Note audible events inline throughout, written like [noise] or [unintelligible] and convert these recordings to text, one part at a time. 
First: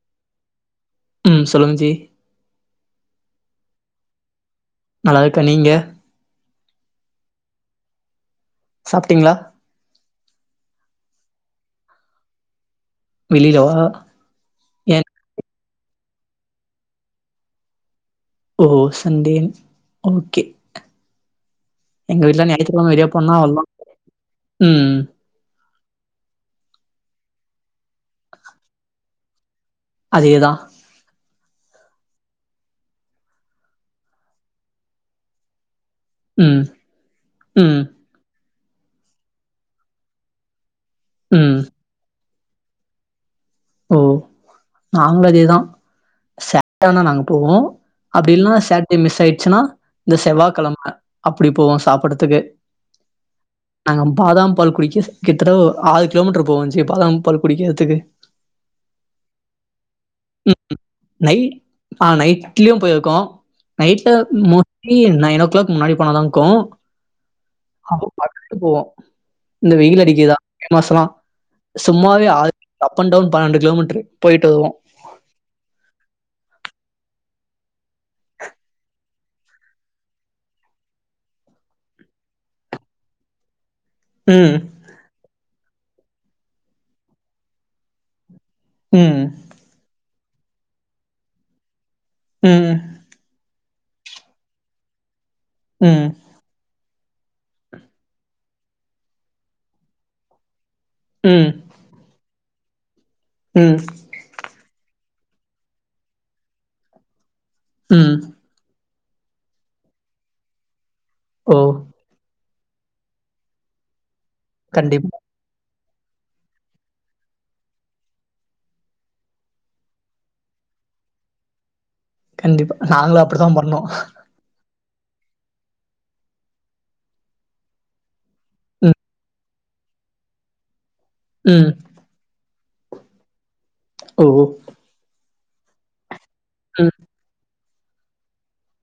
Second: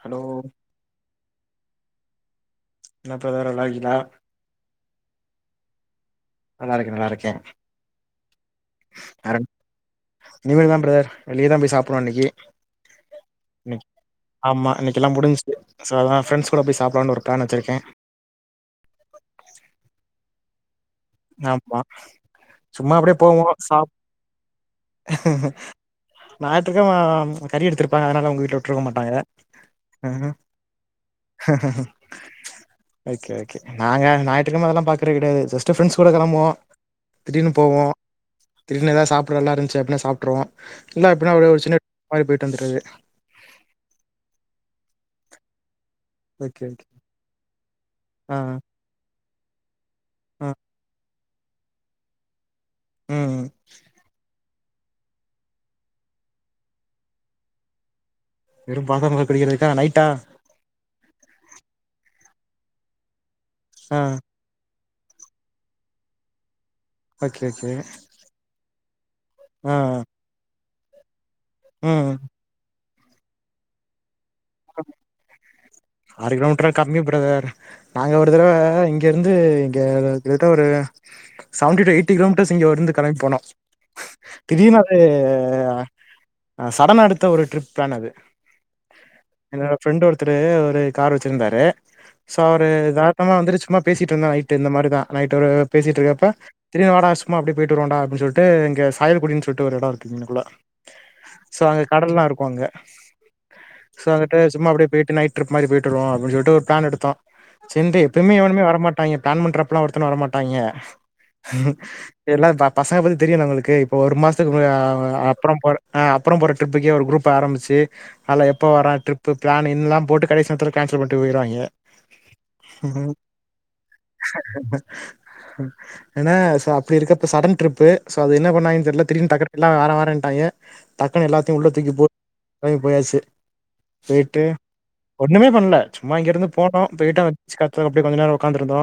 Hello உம் சொல்லுங்க ஜி மற்ற எல்லாரும் நல்லா இருக்கீங்களா நல்லா இருக்கேன் நீங்க நல்லா இருக்கேன் நல்லா இருக்கேன் சாப்ட்டீங்களா இனிமேதா பிரதர் வெளியதா போய் சாப்டனு இன்னக்கி வெளிலவா இன்னக் ஆமா இன்னக்கி ஏன் எல்லா முடிஞ்ச்சு சோ அதா ப்ரெண்ட்ஸ் கூட போய் சாப்பட்லான்னு ஒரு ப்ளான் வச்சிருக்கே ஓ சண்டேன் ஓகே ஆமா எங்க வீட்ல ஞாயித்துக்கிழம சும்மா வெளிய அப்பிடியே போனா போவோ அவ்ளோதா சாப் ம் ஞாயிற்றுக்கிழம ம் கறி எடுத்திருப்பாங்க அதனால உங்க வீட்ல விட்ருக்க மாட்டாங்க அதேதா ஓகே ஓகே நாங்க ஞாயிற்றுக்கெழம அதெல்லா பாக்குறது கெடையாது ஜஸ் ட்டு ஃப்ரெண்ட்ஸ் கூட கெளம்புவோ ம் திடீர்னு ம் போவோ திடீர்னு எதாவது சாப்பட நல்லா இருந்துச்சு அப்டினா சாப்ட்ருவோ இல்ல அப்பிடினா ஒரே ம் ஒரு சின்ன வாங்கிட் போய்ட் ட்டு வந்தர்றது ஓ நாங்களு அதேதா சே ஓகே ஓகே [inaudible] நாங்க போவோ அப்டி ஆ இல்லனா சேட்டர்டே மிஸ் ஆயிடு ச்சுனா இந்த ஆ செவ்வாக் கெழம அப்பிடி போவோ சாப்படறதுக்கு ம் ம் பால் குடிக்க கிட்தட்ட ஒ ஆறு கிலோமீட்டர் போவோ ஜி பாதாம் பால் குடிக்கிறதுக்கு வெறும் பாதாம் பால் குடிக்கிறதுக்கா நைட்டா லயு போயிருக்கோ ஆ நைட்ல மோ லயு நைன் ஓ கிளாக் முன்னாடி போனாதா ஓகே ஓகே இர்க்கு [inaudible] போவோ இல்ல ஆ வெயில் அடிக்கிதா மே மாசல்லா ம் சும்மாவே ஆ அப் அண்ட் டவுன் பன்னெண்டு கிலோமீட்ரு போயிட்டு வருவோ ஆறு கிலோமீட்ருலா கம்மி பிரதர் நாங்க ஒரு தடவ இங்க இருந்து இங்க கிட்டத்தட்ட ஒரு செவன்டி டு எயிட்டி கிலோமீட்டர்ஸ் இங்க இருந்து கெளம்பி போனோ ம். திடீர்னு ஒரு ஆ சடனா எடுத்த ஒரு ட்ரிப் பிளான் அது ம். என்னோட ஃப்ரெண்ட் ஒரு த்தரு ஒரு கார் வச்சிருந்தாரு சோ அவரு ம். எதார்த்தமா வந்துட்டு சும்மா பேசிட்டு இருந்தோ நைட்டு இந்த மாரிதா நைட்டு ஒரு பேசிட்டு ம். இருக்கப்ப திடீர்னு வாடா சும்மா அப்டியே போயிட்டு வருவோண்டா அப்டினு சொல்ட்டு இங்க சாயல்குடின்னு சொல்ட்டு ஒரு எடோ இருக்கு இங்கனக்குள்ள ம். சோ அங்க கடல்லா இரு க்கு அங்க ம். சோ வந்துட்டு சும்மா அப்டியே போயிட்டு நைட் ட்ரிப் மாரி போயிட்டு வருவோ அப்டினு சொல்ட்டு ஒரு ப்ளான் எடுத்தோ செரின்ட்டு ம். எப்பவுமே எவனுமே வரமாட் டாய்ங்க ப்ளான் பண்றப்பல்லா ஒருத்தனு வரமாட்டாய்ங்க ஓ! எல்லா பா பசங்க பத்தி தெரியு நம்மளுக்கு இப்ப ஒரு மாச த்துக்கு ஆ கண்டிப்பா, அப்புறம் போற ஆ அப்புறோ போற ட்ரிப்புக்கே ஒரு குரூப் ஆரம்பிச்சி அதுல எப்போ வர ட்ரிப்பு பிளானு என்னல்லா போட்டு கடைசி நேரத்துல கேன்சல் பண்ட்டு போயிருவாய்ங்க கண்டிப்பா நாங்களு அப்பிடிதா பண்ணோ ஏன்னா சோ அப்டி இருக்கப்ப சடன் ட்ரிப்பு சோ அது என்ன பண்ணாங்கன்னு தெர்ல திடீர்னு டக்குன்னு எல்லா வார வாரன்ட்டாய்ங்க டக்குனு எல்லாத்தையு உள்ள ம். தூக்கி போ கெளம்பி போயாச்சு ஓ! போயிட்டு ஒண்ணுமே பண்ல சும்மா இங்கிருந்து போனோ ம். போய்ட்டு அந்த பீச் காத்துல அப்டியே கொஞ்ச நேரோ உக்காந்துருந்தோ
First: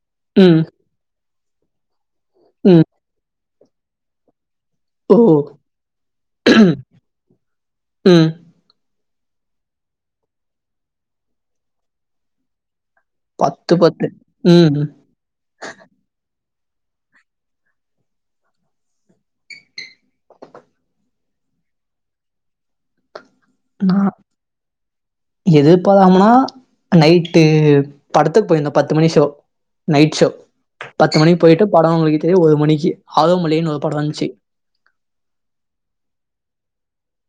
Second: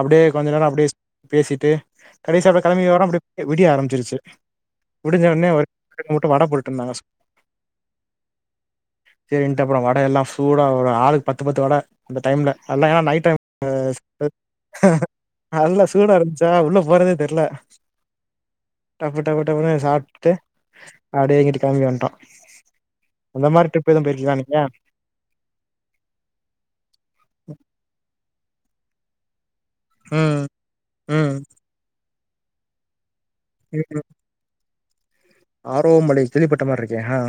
அப்டியே கொஞ்ச ம். நேரோ அப்டியே பேசிட்டு கடைசியா அப்ப ம். கெளம்பி வரோ அப்டி அ விடிய ஆரம்பிச்சிருச்சு ஓ! முடிஞ்ச ஒன்னே ஒரு [inaudible] மட்டும் வட போட்டுட்டு இருந்தாங்க ம். சரின்ட்டு அப்புறம் வட எல்லாம் சூடா ஒரு ஆளுக்கு பத்து பத்து வட அந்த டைம்ல அதல்லா ஏன் நைட் டைம் ம். ஆ நல்லா சூடா இருன்ச்சி த உள்ள போறதே தெர்ல டப்பு டப்பு டப்புன்னு சாப்ட்டு அப்டே இங்குட்டு கெளம்பி வண்ட்டோம் அந்த மாரி டிரிப் எதுவும் போயிருக்கிங்களா நீங்க எதிர்பாதம்னா நைட்டு படத்துக்கு போ இன்னோ பத்து மணி ஷோ நைட் ஷோ ம் பத்து மணிக்கு ம் போயிட்டு படம் முலிகிட் தே ஒரு மணிக்கு ஆரோமலேன்னு ஒரு படம் வந்துச்சி ஆரோவ மலை கேள்விப்பட்ட மாரி இருக்கே ஆ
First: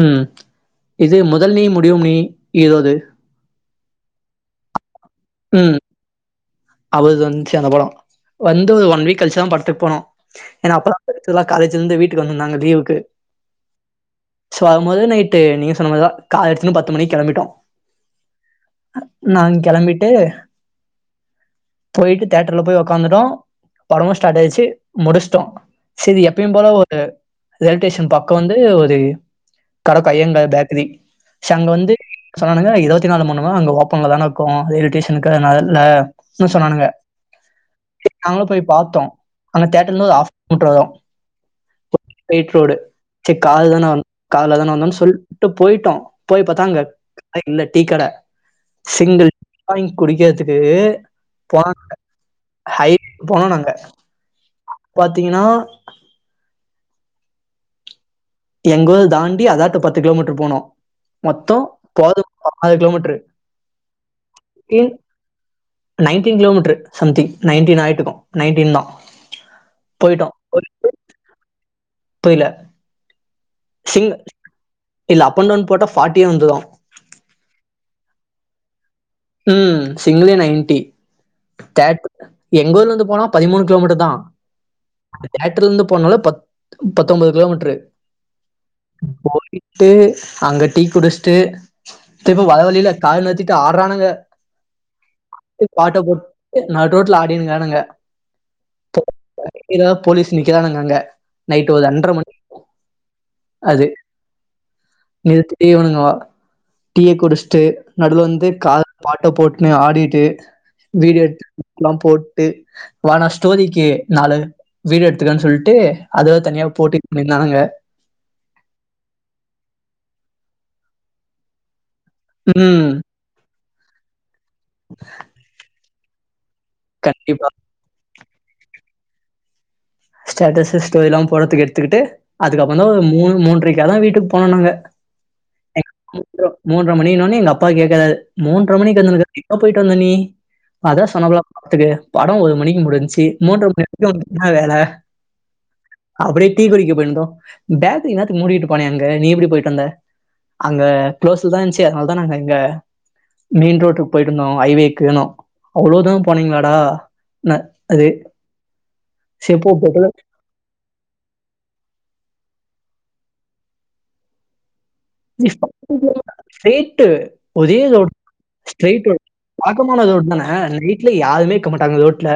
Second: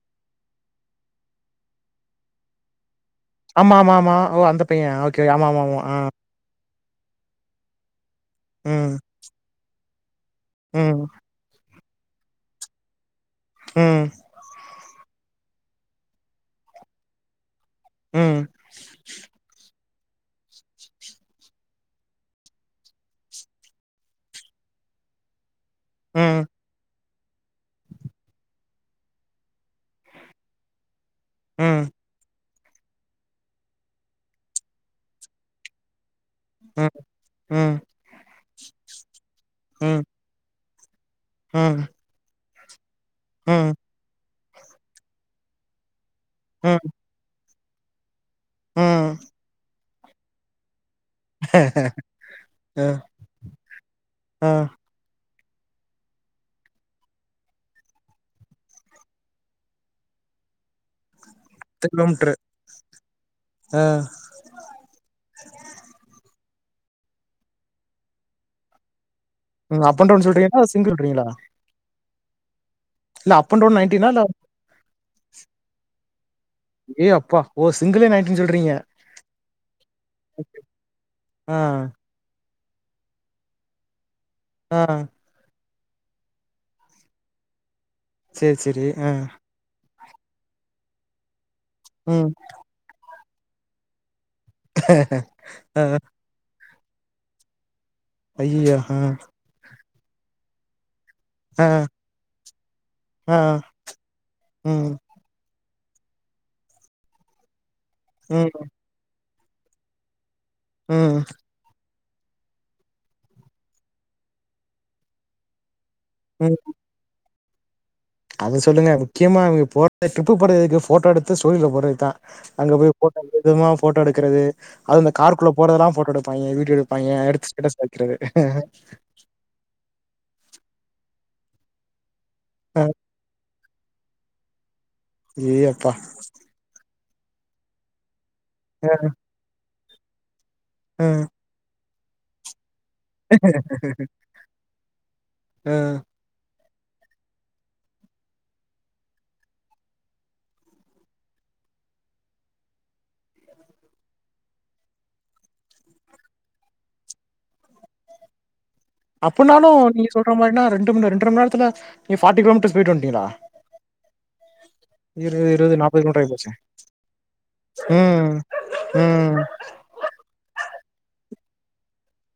ம் இது முதல் நீ முடிவும் நீ எதோ இது ஆமா ஆமா ஆமா ஓ அந்த பையன் ஓக் க்கு ஆமா ஆமா ஆமா ஆ அப அது வந்ச்சி அந்த படம் வந்து ஒரு ம் ஒன் வீக் கழிச்சி தா படத்துக்கு போனோம் ஏனா ம் அப்பலா [inaudible] காலேஜி ல இருந்து வீட்டுக்கு வந்துருந்தாங்க லீவுக்கு ம் து வரமோது நைட்டு நீங்க சொன்ன மாரிதா கார் எடுத்துனு பத்து மணிக்கு கெளம்பிட்டோம் ம் டு போயிட்டு தேட்டர்ல போய் உக்காந்துட்டோம் படமும் ஸ்டார்ட் ஆயிடுச்சி முடிச்சிட்டோம் செரி ம் எப்பையும் போல ஒ ரு ரைல்டேஷன் பக்கம் வந்து ஒரு கடக்கு ஐயங்கார் பேக்கிரி ச அங்க ம் வந்து சொன்னானுங்க இருவத்தி நாலு மணுமா அங்க ஓப்பன்ல தான இருக்கும் ரயில்வே ஸ்டேஷனுக்கு நா இல்ல னு சொன்னானுங்க ம் ம் நாங்களும் போய் பாத்தோம் அங்க ம் தேட்டர்லனு ஒரு ஆஃப் [unintelligible] ம் தோடு சேரி ம் கார்லதான வந் கார்லதான வந்தோனு சொல்ட்டு போய்ட்டோ போய் பாத்தா அங்க ம் [inaudible] இல்ல டீ கட ம் சிங்கிள் [inaudible] குடிக்கிறதுக்கு போனோ நாங்க அ ஹைவேக்கு போனோ நாங்க அ பாத்தீங்கனா [inaudible] எங்க ஊர் தாண்டி அதாட்டு பத்து கிலோமீட்ரு போனோ மொத்தோ த்ரீ போறதுக்கு கிலோமீட்ரு [inaudible] கிலோமீட்ரு [inaudible] அ nineteen kilometre something nineteen ஆயிட்ருக்கு நைன்டீன்தா நீங்க அப் அண்ட் டவுன் சொல்றீங்களா சிங்கிள் சொல்றீங்களா புரியில இல்ல அப் அண்ட் டவுன் நைன்டீனா இல்ல இல்ல அப் அண்ட் டவுன் போட்டா யே வந்துரும். ஏ அப்பா ஓ சிங்கிளே நைன்டீன் சொல்றீங்க ம் சிங்கிளே ஓகே. நைன்டி ஆ தேட் எங்க ஊர்ல இருந்து போனா பதிமூணு கிலோமீட்ருதா ஆ ட்ருந்து போனனால பத் பத்தொம்போது கிலோமீட்ரு சேரி சேரி ஆ அங்க டீ குடிச்சுட்டு ம் திரும்ப வர வழியில காருல கத்திட்டு ஆட்றானுக அ ஆ டு நட் ரோட்ல ஆடினு இருக்கானுக ஐயயோ ஆ என்னனா போலீஸ் நிக்கிறாங்க அங்கங்க ஆ நைட்டு ஒரு ரெண்ட்ர மணி இருக்கு ஆ அது ம் நிறுத்தி இவனுங்க வ டீய குடுச்ட்டு நடுலந்து ம் கா ஆட்டப் போட்னு ஆடிட்டு ம் வீடியோ எடுத்துட்லாம் போட்டு வான ஸ்டோரிக்கு நாலு வீடீயோ எடுத்துக்கன் சொல்ட்டு அதுவா தனியா போட்டு நின் னானுங்க அது சொல்லுங்க முக்கியமா அவிங்க போட்ட ட்ரிப்பு போறது எதுக்கு ஃபோட்டோ எடுத்து ஸ்டோரில போட்றதுக் தா அங்க ம். போய் ஃபோட்ட எத்தமா ஃபோட்டோ எடுக்குறது அது அந்த கார்குள்ள போறதெல்லா ஃபோட் டோ எடுப்பாய்ங்க வீ டியோ எடுப்பாய்ங்க கண்டிப்பா. எடுத்து ஸ்டேட்டஸ் வக்கிறது ஆஹ ஸ்டேட்டஸு ஸ்டோரிலா போறத்துக்கு எடுத்துக்கிட்டு ஆ அதுக்கப்றந்தா தா ஒரு மூணு மூன்ற க்கதா வீட்டுக் போனோ நாங்க ஏ அப்பா ற மணினோன எங்க அப்பா கேக்குறாரு மூன்ற அ மணிக்கு வந்துருக்க [unintelligible] போய்டு வந்த நீ அ அத சொன்னாபுல பாத்துக்க படொ ஒரு மணிக்கு முடு ஞ்ச்சி மூன்ற மணி வரைக்கு உனக்கு இன்னா வேல அ அப்புடியே டீ குடிக்க போயிருந்தோ பேக்ரி இன்னேத்துக்கு மூடிட்டுப்பானே அங்க நீ எப்டி போயிட்டந்த அங்க குளோஸ்ல தா இந்ச்சு அதுனால தா நாங்க அங்க மெயின் ரோட்டுக் போயிட்டு வந்தோ ஐவேக்குனோ அவ்ளோ தூரொ போனீங்ளாடானாரு அப்பன்னாலு நீங்க சொல்ற மாரினா ரெண்டு ரெண்ர மண் நேரத்துல நீங்க ஃபாட்டி கிலோமீட்டர்ஸ் போயிட்டு வன்ட்டீங்களா [unintelligible] ரேட்டு ஒரே ரோடு ம் ஸ்ட்ரெயிட்டு ம் பாக்கமா ரோடுதான நை ட்ல யாருமே இருக்கமாட்டாங்க ரோட்ல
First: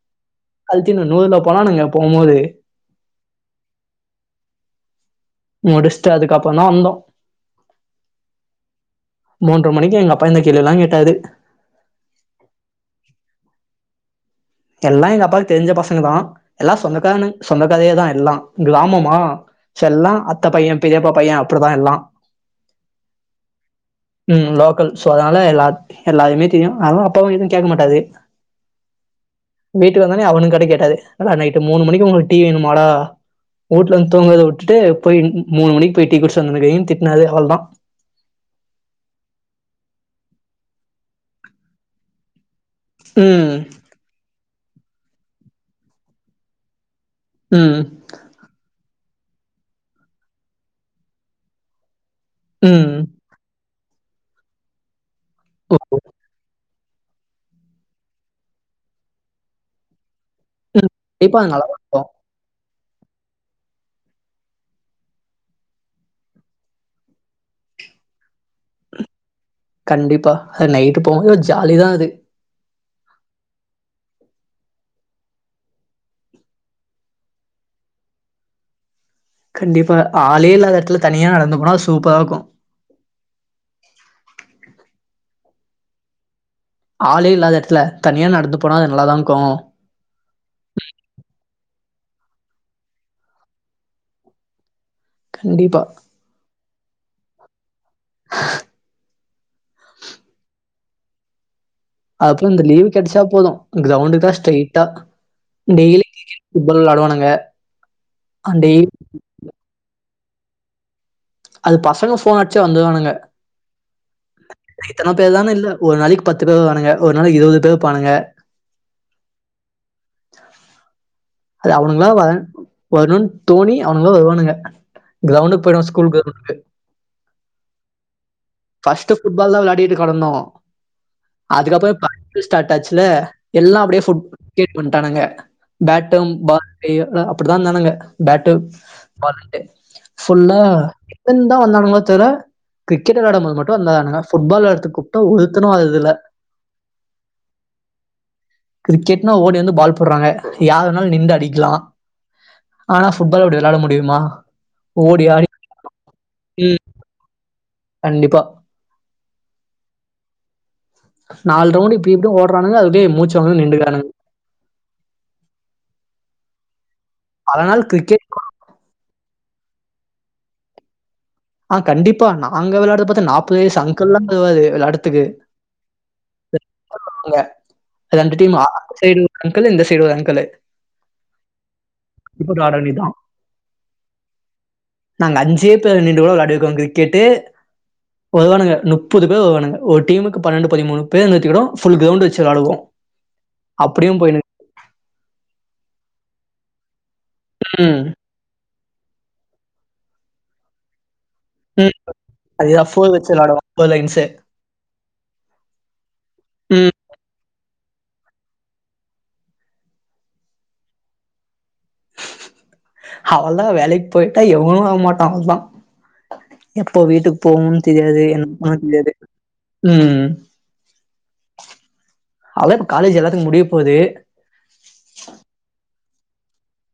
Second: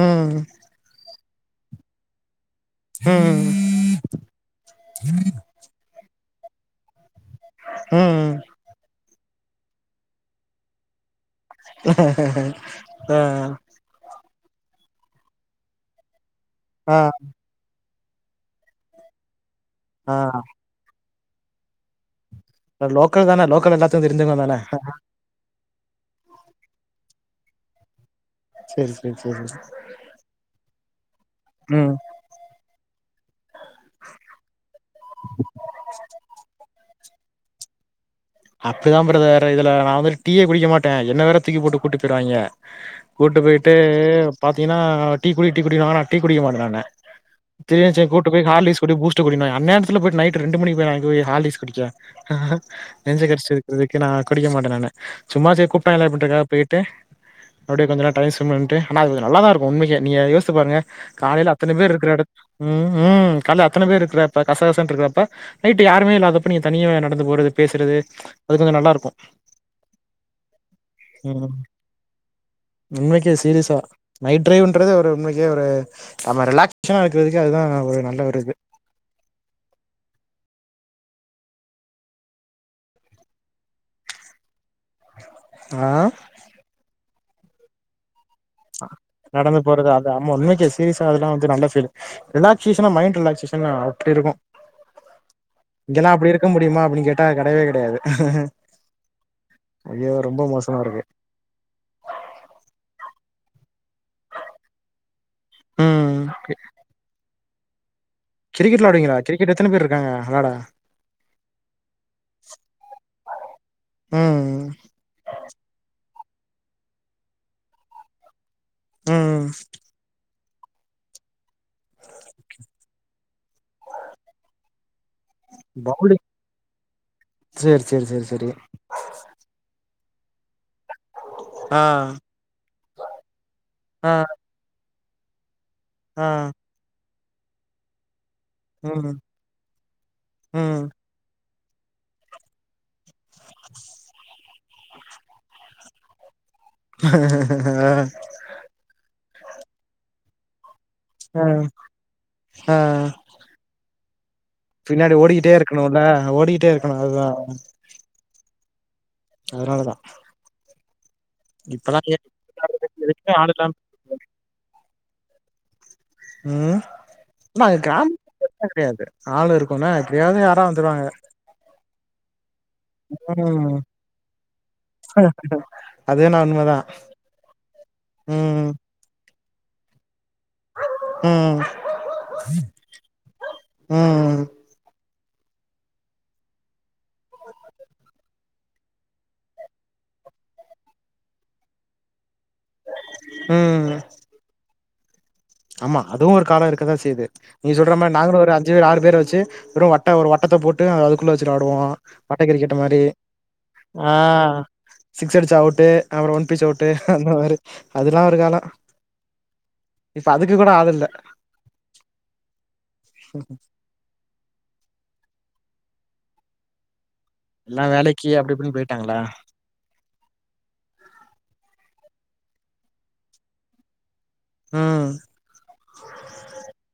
ம் அல்தின்னு நூறுலப் போனானுங்க போபோது ம் ம் முடிச்ட்டு அதுக்க அப்புறோதா வந்தோ ம் ம் மூன்ற மணிக்கு எங்க அப்பா இந்த கேள்ளில்லா கேட்டாறு ஆ எல்லா எங்க அப்பாக்கு தெரிஞ்ச பசங்கதா எல்லா ஆ சொந்தக்காரனு சொந்த கதையேதா எல்லா கிராமமா செல்லா ஆ அத்த பைய பெரியப்பா பைய அப்புடிதா எல்லா ஆ லோக்கல் தான லோக்கல் எல்லாத்துக்கு தெரிஞ்சவங்க ம் தான லோக்கல் சோ அதனால எல்லா எல்லாரியுமே தெரியு அவ அப்பாவ கேக்க மாட்டாது சே சே வீட்டுக்கு வந்தனே அவனுகா கேட்டாரு ஆனா நைட்டு மூணு ம் மணிக்கு உங்களுக்கு டீ வேணும்மாடா வந்து தூங்கரதவுட்டு போய் மூணு மணிக்கு போய் டீ குடிச்சுட்டு வந்துருக்கிங்க தி ன்னாரு அவ்ளோதா அப்பிடிதா பிரதர் இதுல நா வந்து டீயே குடிக்கமாட்டே என்ன வேற தூக்கி போட்டு கூட்டி போயிருவாங்க கூட்டு ம். போயிட்டு பாத்தீங்கன்னா டீ குடி டீ குடி டீ குடிக்கமாட்டே நானு ம். திரேச்சே கூட்டி போய் ஹாலிக்ஸ் குடி பூஸ் ட்டு குடினா அன்நேரத்துல போய்ட்டு நைட் ரெண்டு மணி போயி அங்க போயி ஹாலிக்ஸ் குடிக்க ஆஹ் ம். டேக்க இருக்கிற வரைக்கு நா குடிக்க மாட்டே நானு சும்மாசே கூப்ட்டாங்களே அப்பிடின்றகாக போய் ட்டே அப்பிடியே கொஞ்ச டைம் பண்ட்டு ஆன கொஞ்சோ நல்லதா இருக்கு உண்மேகே நீ அத யோசி ச்சிபாருங்க கண்டிப்பா அது காலையில அத்தன நல்லாதான் பேர் இருக்கும். இருக்கிற எடத் ம் ம் கால அத்தன பேர் இருக்கிறாப்பா கசகச இருக்காப்பா நைட்டு யாமே இல்லாதப்ப நீங்க தனிய நடந்து போறது பே றது அது கொஞ்சோ நல்லா இருக்கு கண்டிப்பா அது நைட்டு போகு ம் ஜாலிதா அது உண்மைக்கே சீரியஸா நைட் டிரைவ்ன்றது ஒரு உண்மைக்கே ஒரு நம்ம ரிலாக்சேஷனா இருக்கிறதுக்கே அதுதா ஒரு நல்ல ஒரு இது கண்டிப்பா ஆலே இல்லாத எடத்துல தனியா நடந்து போனா சூப்பரா இக்கு ஆ ஆளே இல்லாத எடத்துல தனியா நட நடந்து போறது அது ஆமா உண்மைக்கே சீரிசா அதெல்லா வந்து நல்ல துடு ரிலாக்சேஷனா மைண்ட் ரிலாக்சேஷன்னா அப்டி இருக்கும் கண்டிப்பா. இங்கல்லா அப்டி இருக்க முடியுமா அப்டி கேட்டா கெடைவே கெ டயாது ஐயோ ரொம்ப மோச மா இருக்கு அப்புறம் இந்த லீவு கெடைச்சா போதும் கிரௌண்டு தா ஸ்ட்ரைட்டா டெய்லி ம் கிரிக்கெட் ஃபுட்பால் விளாடுவானுங்க கிரிக்கெட் விளாடுவிங்களா கிரிக்கெட் எத்தன பேர் இருக்காங்க வெளாட அது பசங்க ஃபோன் அடிச்சா வந்துருவானுங்க ம் இத்தன பேர் தான இல்ல ஒரு நாளைக்கு பத்து பேர் வருவானுங்க ஒரு நாளைக்கு இருவது பேர் இருப்பானுங்க ம் ம் அது அவனுங்கிலா வ வருணுன் தோணி அவனுங்கிளா வருவானுங்க கிரவுண்டுக்கு போயிடுவோம் ஸ்கூல் பௌளிங் கிரவுண்டுக்கு. சேரி சேரி சேரி சேரி பஸ்ட்டு ஃபுட்பால் தா விளா திட்டு கடந்தோம் ஆ அதுக்கப்புறம் ப [inaudible] ஸ்டார்ட் ஆச்சில்ல எல்லாம் அப்டே ஆ ஃபுட் கேட்டு வன்ட் டானுங்க ஆ பேட்டேம் பால் அய்யோ நா அப் அப்டிதா இருந்தானுங்க பேட்டு ம் பால் வெயிட்டு ஃபுல்லா ம் வந் தா ஒண்ணா இருக்குங்ளோ தெர்ல கிரிக்கெட் கட் ஆடும் போது மட்டும் வந்தா இன்னாங்க ஃபுட்பால் விளாடத்துக்கு கூப்ட்டோ ஒருத்தணும் வரதில்ல ஆ இன்னு ஓடி வந்து பால் போடறாங்க யாரு வேணாலும் நின்டு ஆ அடிக்கலா ஆ ஆனா புஃட்பால் அப்டி விளாட முடி மா பின்னாடி ஓடிக்கிட்டே இருக்கனுல்ல ஓடிக்கிட்டே ம். இருக்கனு அதா கண்டிப்பா அதனாலதா நாலு ரவுண்ட்டு இப்பல்லா இப்ப இப்படிய ஓடுறானுங்க அதுக்கே எதுக்குமே ஆள் மூச்சுவங்க இல்லாம நின்டுக்குறானுங்க உம் நாள் கிரிக்கெட் கிராமத்து [unintelligible] கெடயாது ஆள் இருக்கு போனா எப்டியாவது யாரா வந்துருவாங்க ஆ கண்டிப்பா நாங்க வெளயாடுற பாத்த நாப்பது வயசு ம் அங்கள்ல்லா வருவாரு வெளயாடத்துக்கு அது வேணா உண்மதா [unintelligible] ரெண்டு டீம்மா சைடு அங்கிள் இந்த சைடு வாங்க உம் இப்படி ஆட வேண்டியதுதான் உம் நாங்க அஞ்சே பேர் நின் கூட விளாடிருக்கோ கிரிக்கெட்டு வருவானுங்க முப்பது பேர்வருவானுங்க ஒரு டீமுக்கு பன்னிரெண்டு பதிமூனு பேரு புல் கிரவுண்ட் வச்சு ச்சு வெளாடுவோ ம் அப்டியு போயுனு ஆமா அதுவு ஒரு கால இருக்கதா செய்து நீங்க சொல்ற ம் மாரி நாங்களு ஒரு அஞ்சு பேரு ஆறு பேர் வச்சு ஒரு வட்ட ஒரு வட்டத்த போட்டு அதுக்கு குள்ள வச்சுட்டு ஆடுவோ ம் வட்ட கிரிக்கெட் அதுதான் மாரி ஃபோர் வச்சு விளாடுவோம் ஃபோர் ஆ லைன்ஸு சிக்ஸு அடுச்சா அவுட்டு அப்பறோ ஒன் பீச் அவுட்டு ம் அந்த மாரி அதெல்லா ஒரு காலோ இப்ப அதுக்கு கூட ஆள் இல்ல அவளதா வேலைக்கு போயிட்டா எவனு வர மாட்ட அவ்ளதா எப்போ வீட்டுக்கு எல்லா போகுன் தெரியாது வேலைக்கு அப்டி இப்டின்னு எனக்கு தெரியாது போயிட்டாங்களா உம் அதா இப்ப காலேஜ் எல்லாத்துக்கு முடிய போகுது உம்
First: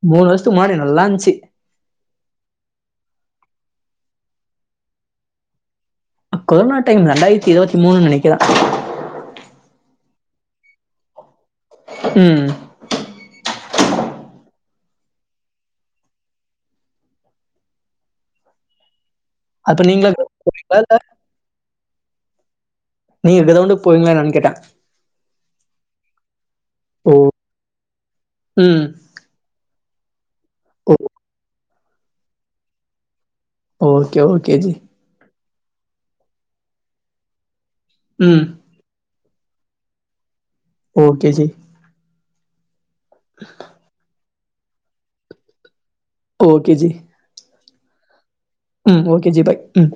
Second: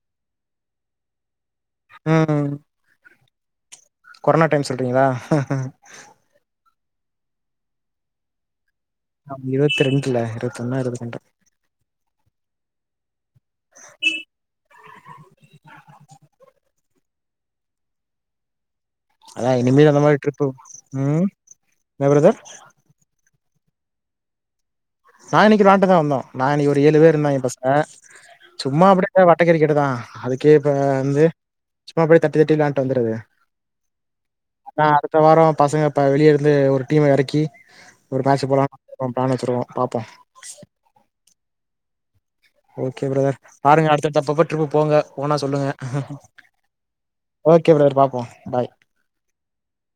மூனு வருஷத்துக்கு முன்னாடி நல்லா இருந்துச்சு உம் கொரானா டைம் சொல்றீங்ளா கொரோனா டைம் ரெண்டாயிரத்தி இருபத்தி மூனு நெனக்குறே ஆ இருபத்தி ரெண்டுல இருபத்து ஒன்னோ இருபத்தி ரெண்டோ உம் [unintelligible] இ அதா அப்போ இனிமேல் அந்த மாதிரி நீங்களும் ட்ரிப்பு போறீங்களா இல்ல? உம் என்ன பிரதர் இங்கருந்து போய்வீங்களா என்னனு கேட்டேன் சாய்னக்கு ராட்டு தான் வந்தோம் நான் இன்னைக்கு ஒரு ஏழு பேர் ஓ இருந்தாங்கே பசங்க ம் சும்மா அப்படியே வட்டைக்கறி கேட்டு தான் [unintelligible] கேட்டேன் ஓ வந்து சும்மா அப்படி தட்டி தட்டி விளையான்ட்டு வந்துருது ஓகே ஓகே ஜி பசங்க வெளியே இருந்து ஒரு டீம்ம ஏறக்கி ஒரு ம் மேச்சு போலாம் அப்புறம் பாணித்துருவும் பாப்போம் ஓகே ஜி ஓகே பிரதர் ஆடுங்க அடுத்தடுத்து அப்பப்ப ட்ரிப்பு போங்க போனா சொல்லுங்க ஓகே ஜி கே ப்ரோ பார்ப்போம் ம் ஓகே ஜி பாய் ம்